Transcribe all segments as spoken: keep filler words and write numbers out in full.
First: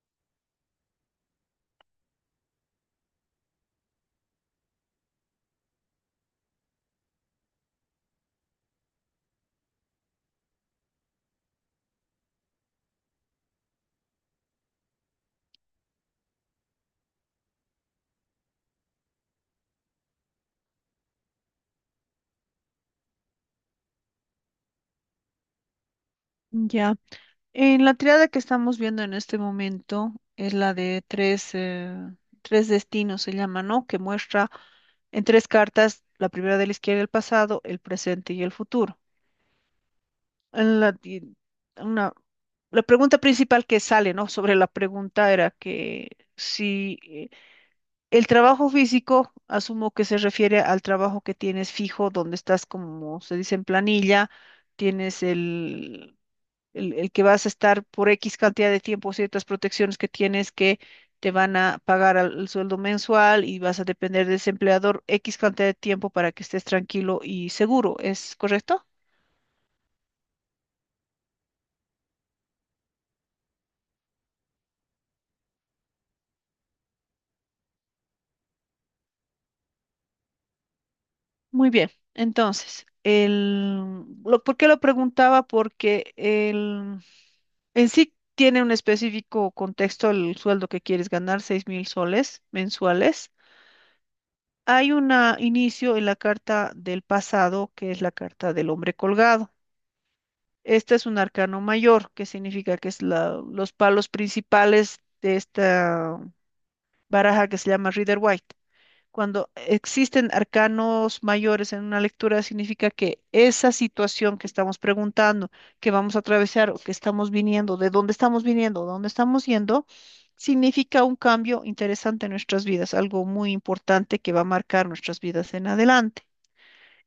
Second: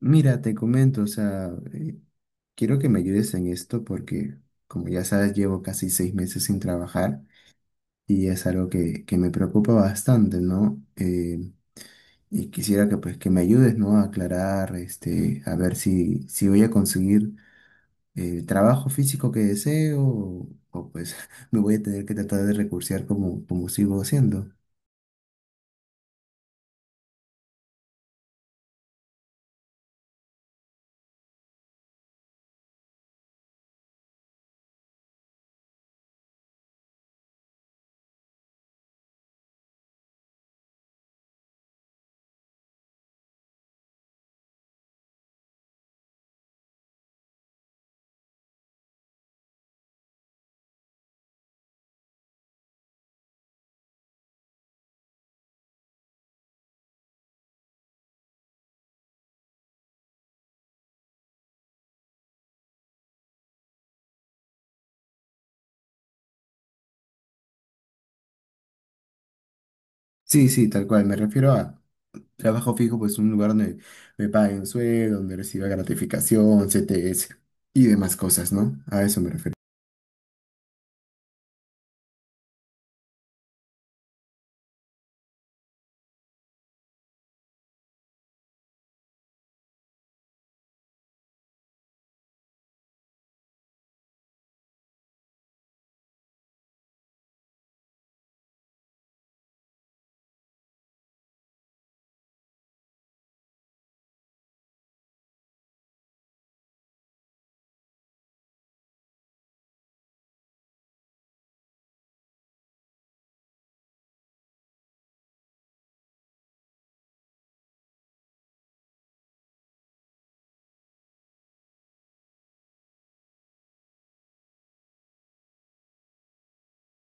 Mira, te comento, o sea, eh, quiero que me ayudes en esto porque, como ya sabes, llevo casi seis meses sin trabajar y es algo que, que me preocupa bastante, ¿no? Eh, y quisiera que, pues, que me ayudes, ¿no? A aclarar, este, a ver si, si voy a conseguir el trabajo físico que deseo o, o, pues me voy a tener que tratar de recursear como, como sigo haciendo. Ya. En la triada que estamos viendo en este momento es la de tres, eh, tres destinos, se llama, ¿no? que muestra en tres cartas, la primera de la izquierda, el pasado, el presente y el futuro. En la, y una, La pregunta principal que sale, ¿no? Sobre la pregunta era que si eh, el trabajo físico, asumo que se refiere al trabajo que tienes fijo, donde estás, como se dice en planilla, tienes el el, el que vas a estar por X cantidad de tiempo, ciertas protecciones que tienes que te van a pagar al- el sueldo mensual y vas a depender de ese empleador X cantidad de tiempo para que estés tranquilo y seguro, ¿es correcto? Sí, sí, tal cual, me refiero a... Trabajo fijo, pues un lugar donde me paguen sueldo, donde reciba gratificación, C T S y demás cosas, ¿no? A eso me refiero. Muy bien. Entonces, el, lo, ¿por qué lo preguntaba? Porque el, en sí tiene un específico contexto el sueldo que quieres ganar, seis mil soles mensuales. Hay un inicio en la carta del pasado, que es la carta del hombre colgado. Este es un arcano mayor, que significa que es la- los palos principales de esta baraja que se llama Rider White. Cuando existen arcanos mayores en una lectura, significa que esa situación que estamos preguntando, que vamos a atravesar o que estamos viniendo, de dónde estamos viniendo, dónde estamos yendo, significa un cambio interesante en nuestras vidas, algo muy importante que va a marcar nuestras vidas en adelante.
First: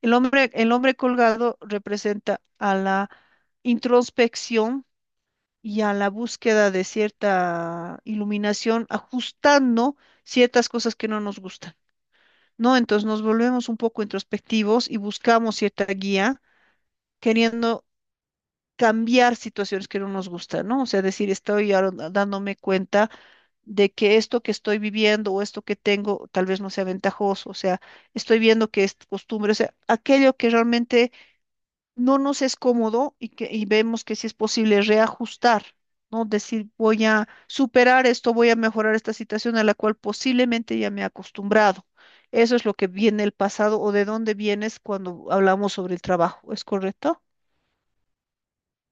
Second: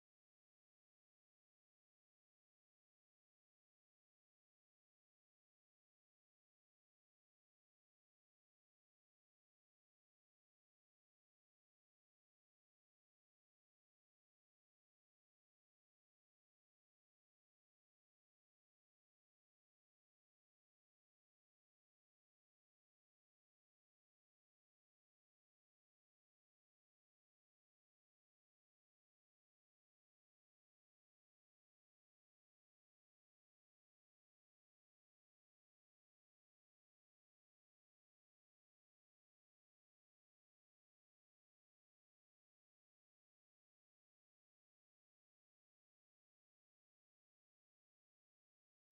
El hombre, el hombre colgado representa a la introspección y a la búsqueda de cierta iluminación, ajustando ciertas cosas que no nos gustan, ¿no? Entonces nos volvemos un poco introspectivos y buscamos cierta guía, queriendo cambiar situaciones que no nos gustan, ¿no? O sea, decir, estoy ahora dándome cuenta de que esto que estoy viviendo o esto que tengo tal vez no sea ventajoso, o sea, estoy viendo que es costumbre, o sea, aquello que realmente no nos es cómodo y, que, y vemos que si es posible reajustar, ¿no? Decir, voy a superar esto, voy a mejorar esta situación a la cual posiblemente ya me he acostumbrado. Eso es lo que viene el pasado o de dónde vienes cuando hablamos sobre el trabajo, ¿es correcto?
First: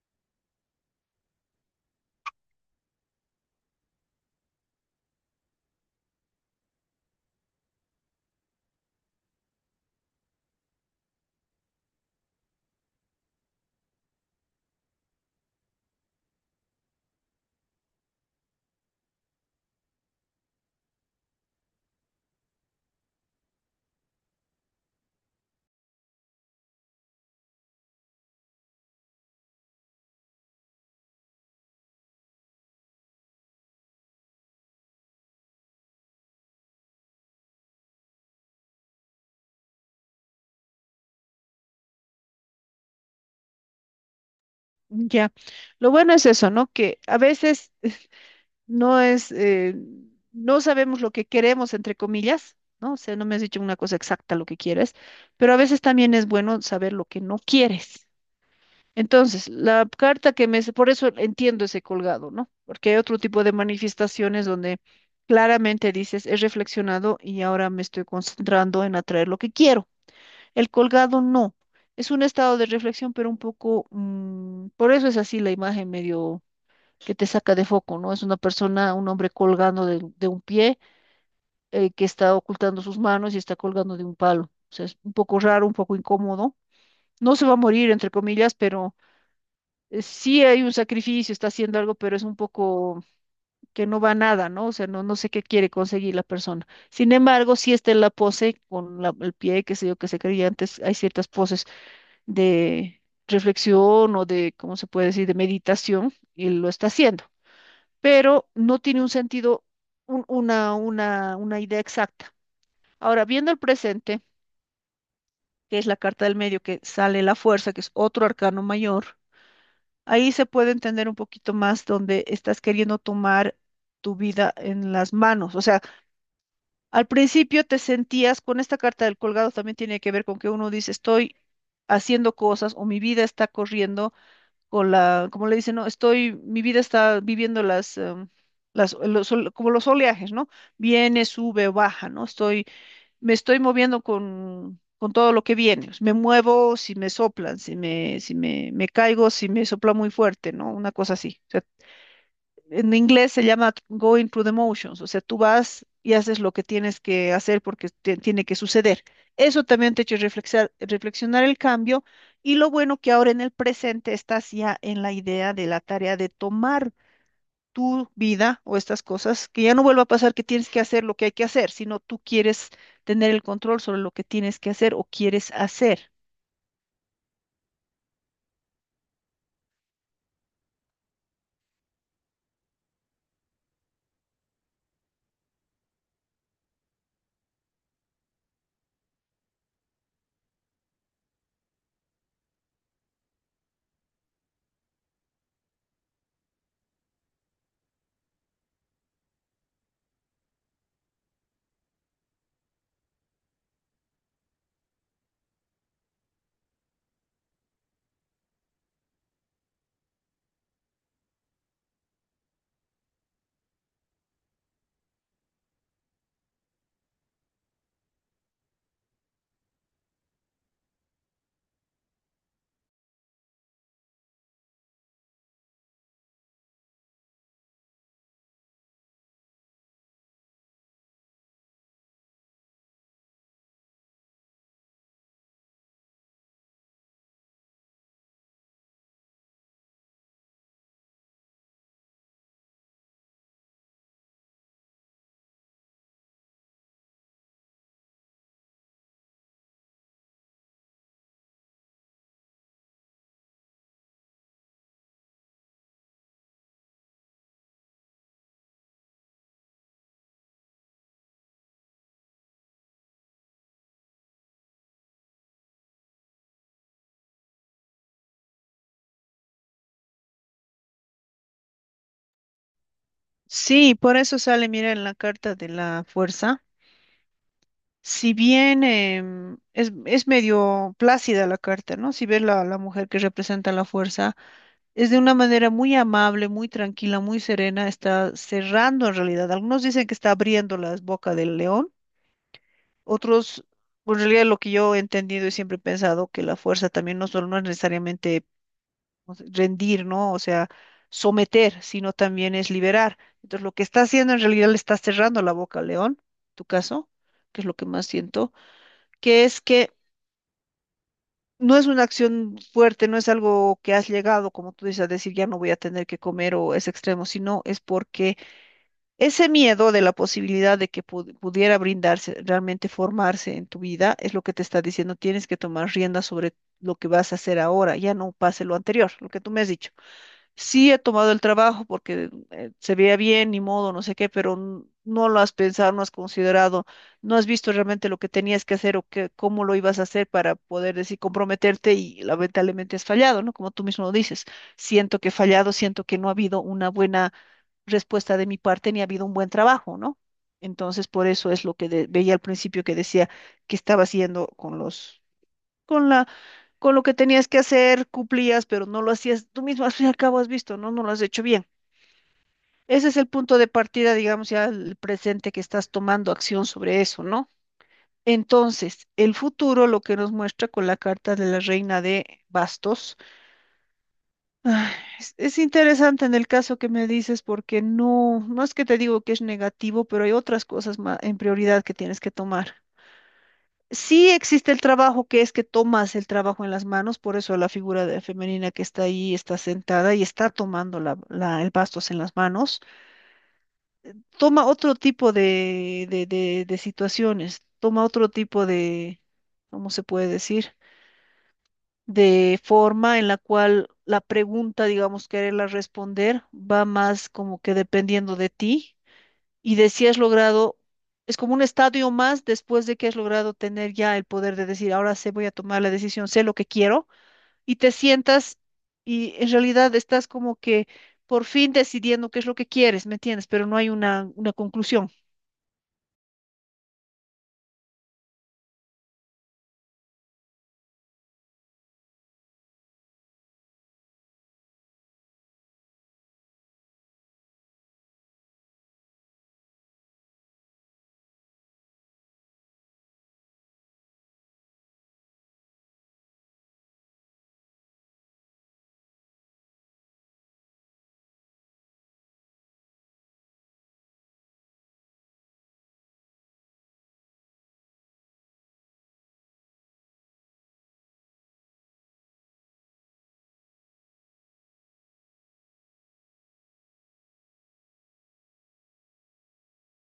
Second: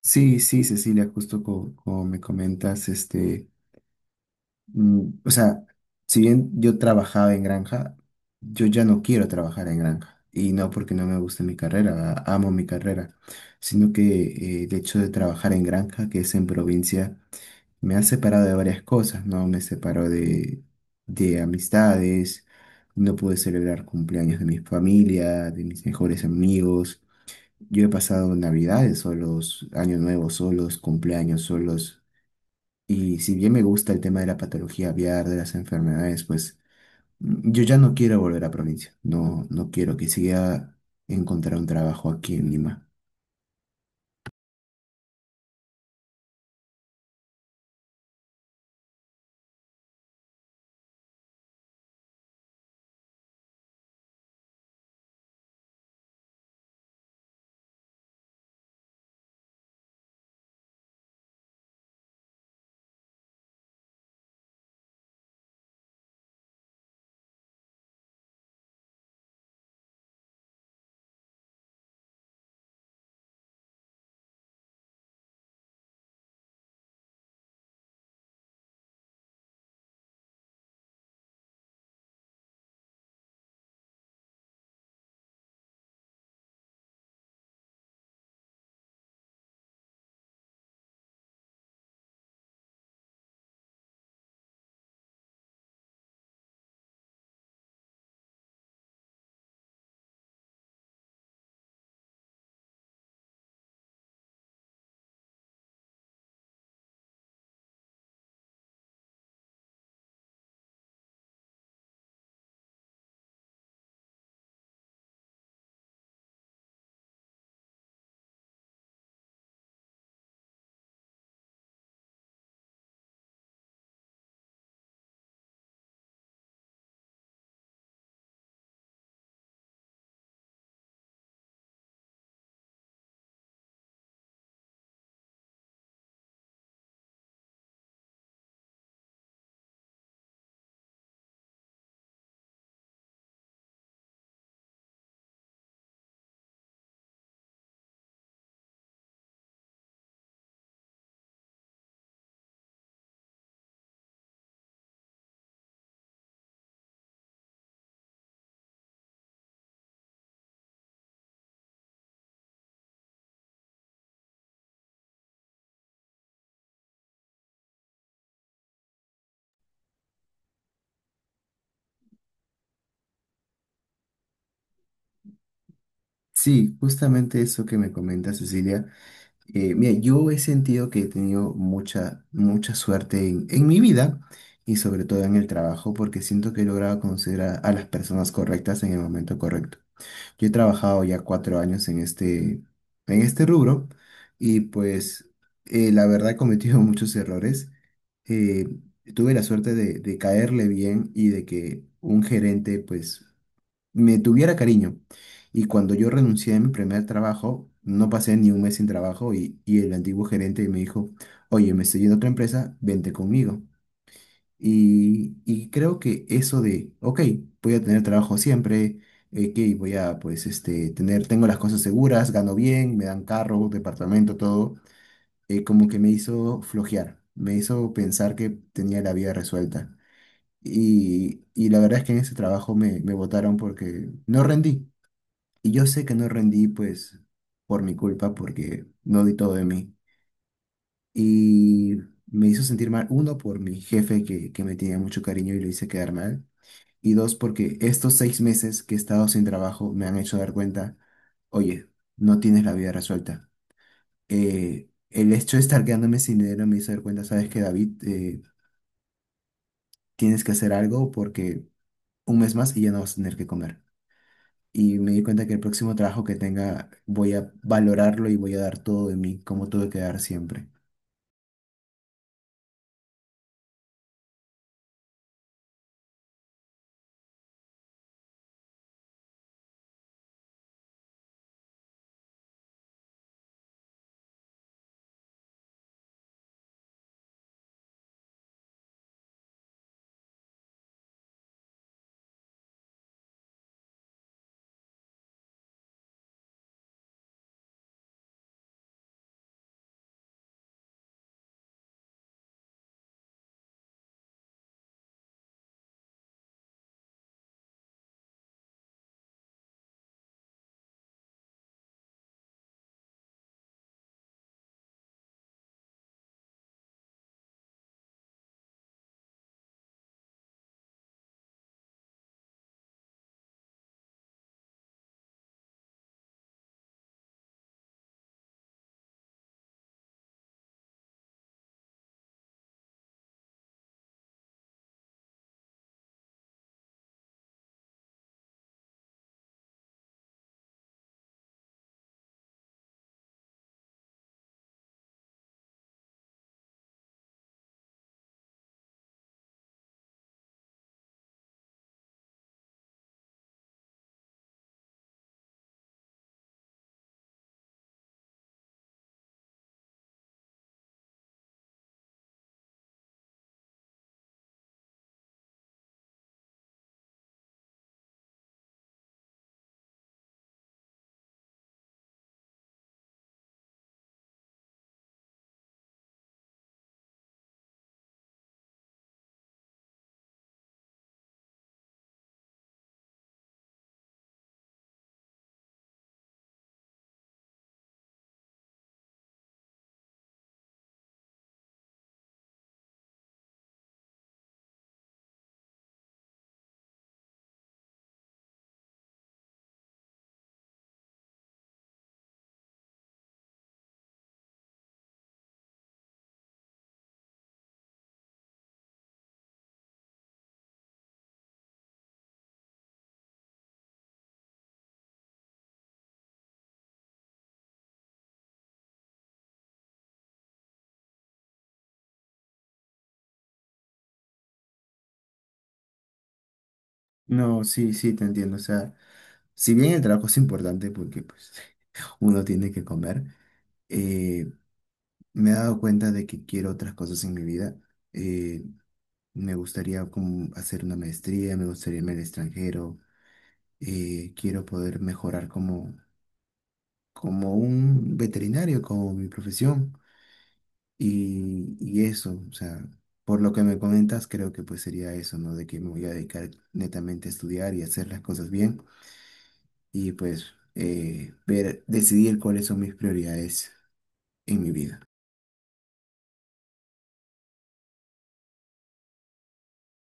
Sí, sí, Cecilia, justo co- como me comentas, este, mm, o sea, si bien yo trabajaba en granja, yo ya no quiero trabajar en granja. Y no porque no me guste mi carrera, a- amo mi carrera, sino que eh, el hecho de trabajar en granja, que es en provincia, me ha separado de varias cosas, ¿no? Me separó de, de amistades, no pude celebrar cumpleaños de mi familia, de mis mejores amigos. Yo he pasado navidades solos, años nuevos solos, cumpleaños solos. Y si bien me gusta el tema de la patología aviar, de las enfermedades, pues mm, yo ya no quiero volver a provincia. No, no quiero que siga encontrar un trabajo aquí en Lima. Ya. Lo bueno es eso, ¿no? Que a veces no es, eh, no sabemos lo que queremos, entre comillas, ¿no? O sea, no me has dicho una cosa exacta lo que quieres, pero a veces también es bueno saber lo que no quieres. Entonces, la carta que me. Por eso entiendo ese colgado, ¿no? Porque hay otro tipo de manifestaciones donde claramente dices, he reflexionado y ahora me estoy concentrando en atraer lo que quiero. El colgado no. Es un estado de reflexión, pero un poco, mm, por eso es así la imagen medio que te saca de foco, ¿no? Es una persona, un hombre colgando de, de un pie, eh, que está ocultando sus manos y está colgando de un palo. O sea, es un poco raro, un poco incómodo. No se va a morir, entre comillas, pero eh, sí hay un sacrificio, está haciendo algo, pero es un poco que no va a nada, ¿no? O sea, no, no sé qué quiere conseguir la persona. Sin embargo, sí está en la pose con la- el pie, qué sé yo, que se creía antes, hay ciertas poses de reflexión o de, ¿cómo se puede decir?, de meditación, y lo está haciendo, pero no tiene un sentido, un- una, una, una idea exacta. Ahora, viendo el presente, que es la carta del medio que sale la fuerza, que es otro arcano mayor. Ahí se puede entender un poquito más donde estás queriendo tomar tu vida en las manos. O sea, al principio te sentías con esta carta del colgado, también tiene que ver con que uno dice, estoy haciendo cosas o mi vida está corriendo con la, como le dicen, no, estoy, mi vida está viviendo las, em, las, los, ol- como los oleajes, ¿no? Viene, sube, baja, ¿no? Estoy me estoy moviendo con, con todo lo que viene. Me muevo si me soplan, si me, si me, me caigo, si me sopla muy fuerte, ¿no? Una cosa así. O sea, en inglés se llama going through the motions, o sea, tú vas y haces lo que tienes que hacer porque te- tiene que suceder. Eso también te ha hecho reflexar- reflexionar el cambio y lo bueno que ahora en el presente estás ya en la idea de la tarea de tomar tu vida o estas cosas, que ya no vuelva a pasar que tienes que hacer lo que hay que hacer, sino tú quieres tener el control sobre lo que tienes que hacer o quieres hacer. Sí, justamente eso que me comenta Cecilia. Eh, mira, yo he sentido que he tenido mucha, mucha suerte en, en mi vida y sobre todo en el trabajo porque siento que he logrado conocer a, a las personas correctas en el momento correcto. Yo he trabajado ya cuatro años en este, en este rubro y pues eh, la verdad he cometido muchos errores. Eh, tuve la suerte de, de caerle bien y de que un gerente pues me tuviera cariño. Y cuando yo renuncié a mi primer trabajo, no pasé ni un mes sin trabajo y, y el antiguo gerente me dijo, oye, me estoy yendo a otra empresa, vente conmigo. Y, y creo que eso de, ok, voy a tener trabajo siempre, eh, que voy a, pues, este, tener, tengo las cosas seguras, gano bien, me dan carro, departamento, todo, eh, como que me hizo flojear, me hizo pensar que tenía la vida resuelta. Y, y la verdad es que en ese trabajo me, me botaron porque no rendí. Y yo sé que no rendí, pues, por mi culpa, porque no di todo de mí. Y me hizo sentir mal, uno, por mi jefe que, que me tenía mucho cariño y lo hice quedar mal. Y dos, porque estos seis meses que he estado sin trabajo me han hecho dar cuenta, oye, no tienes la vida resuelta. Eh, el hecho de estar quedándome sin dinero me hizo dar cuenta, sabes que David, Eh, tienes que hacer algo porque un mes más y ya no vas a tener que comer. Y me di cuenta que el próximo trabajo que tenga voy a valorarlo y voy a dar todo de mí, como tuve que dar siempre. Sí, por eso sale, mira, en la carta de la fuerza. Si bien em, es, es medio plácida la carta, ¿no? Si ves la, la mujer que representa la fuerza, es de una manera muy amable, muy tranquila, muy serena, está cerrando en realidad. Algunos dicen que está abriendo las bocas del león. Otros, pues, en realidad lo que yo he entendido y siempre he pensado que la fuerza también no solo no es necesariamente no sé, rendir, ¿no? O sea, someter, sino también es liberar. Entonces, lo que está haciendo en realidad le está cerrando la boca al león, tu caso, que es lo que más siento, que es que no es una acción fuerte, no es algo que has llegado, como tú dices, a decir ya no voy a tener que comer o es extremo, sino es porque ese miedo de la posibilidad de que pu- pudiera brindarse, realmente formarse en tu vida, es lo que te está diciendo, tienes que tomar rienda sobre lo que vas a hacer ahora, ya no pase lo anterior, lo que tú me has dicho. Sí he tomado el trabajo porque eh, se veía bien, ni modo, no sé qué, pero n- no lo has pensado, no has considerado, no has visto realmente lo que tenías que hacer o que, cómo lo ibas a hacer para poder decir, comprometerte y lamentablemente has fallado, ¿no? Como tú mismo lo dices, siento que he fallado, siento que no ha habido una buena respuesta de mi parte ni ha habido un buen trabajo, ¿no? Entonces, por eso es lo que de- veía al principio que decía que estaba haciendo con los, con la, con lo que tenías que hacer, cumplías, pero no lo hacías tú mismo, al fin y al cabo has visto, ¿no? No lo has hecho bien. Ese es el punto de partida, digamos, ya el presente que estás tomando acción sobre eso, ¿no? Entonces, el futuro, lo que nos muestra con la carta de la reina de bastos. Ay. Es, es interesante en el caso que me dices porque no, no es que te digo que es negativo, pero hay otras cosas ma- en prioridad que tienes que tomar. Sí existe el trabajo que es que tomas el trabajo en las manos, por eso la figura de- femenina que está ahí está sentada y está tomando la, la- el bastos en las manos, toma otro tipo de, de, de de situaciones, toma otro tipo de, ¿cómo se puede decir? De forma en la cual la pregunta, digamos, quererla responder va más como que dependiendo de ti y de si has logrado, es como un estadio más después de que has logrado tener ya el poder de decir, ahora sé, voy a tomar la decisión, sé lo que quiero y te sientas y en realidad estás como que por fin decidiendo qué es lo que quieres, ¿me entiendes? Pero no hay una, una conclusión. No, sí, sí, te entiendo. O sea, si bien el trabajo es importante porque pues uno tiene que comer, eh, me he dado cuenta de que quiero otras cosas en mi vida. Eh, me gustaría como hacer una maestría, me gustaría irme al extranjero. Eh, quiero poder mejorar como, como un veterinario, como mi profesión. Y, y eso, o sea, por lo que me comentas, creo que pues sería eso, ¿no? De que me voy a dedicar netamente a estudiar y hacer las cosas bien y pues eh, ver, decidir cuáles son mis prioridades en mi vida.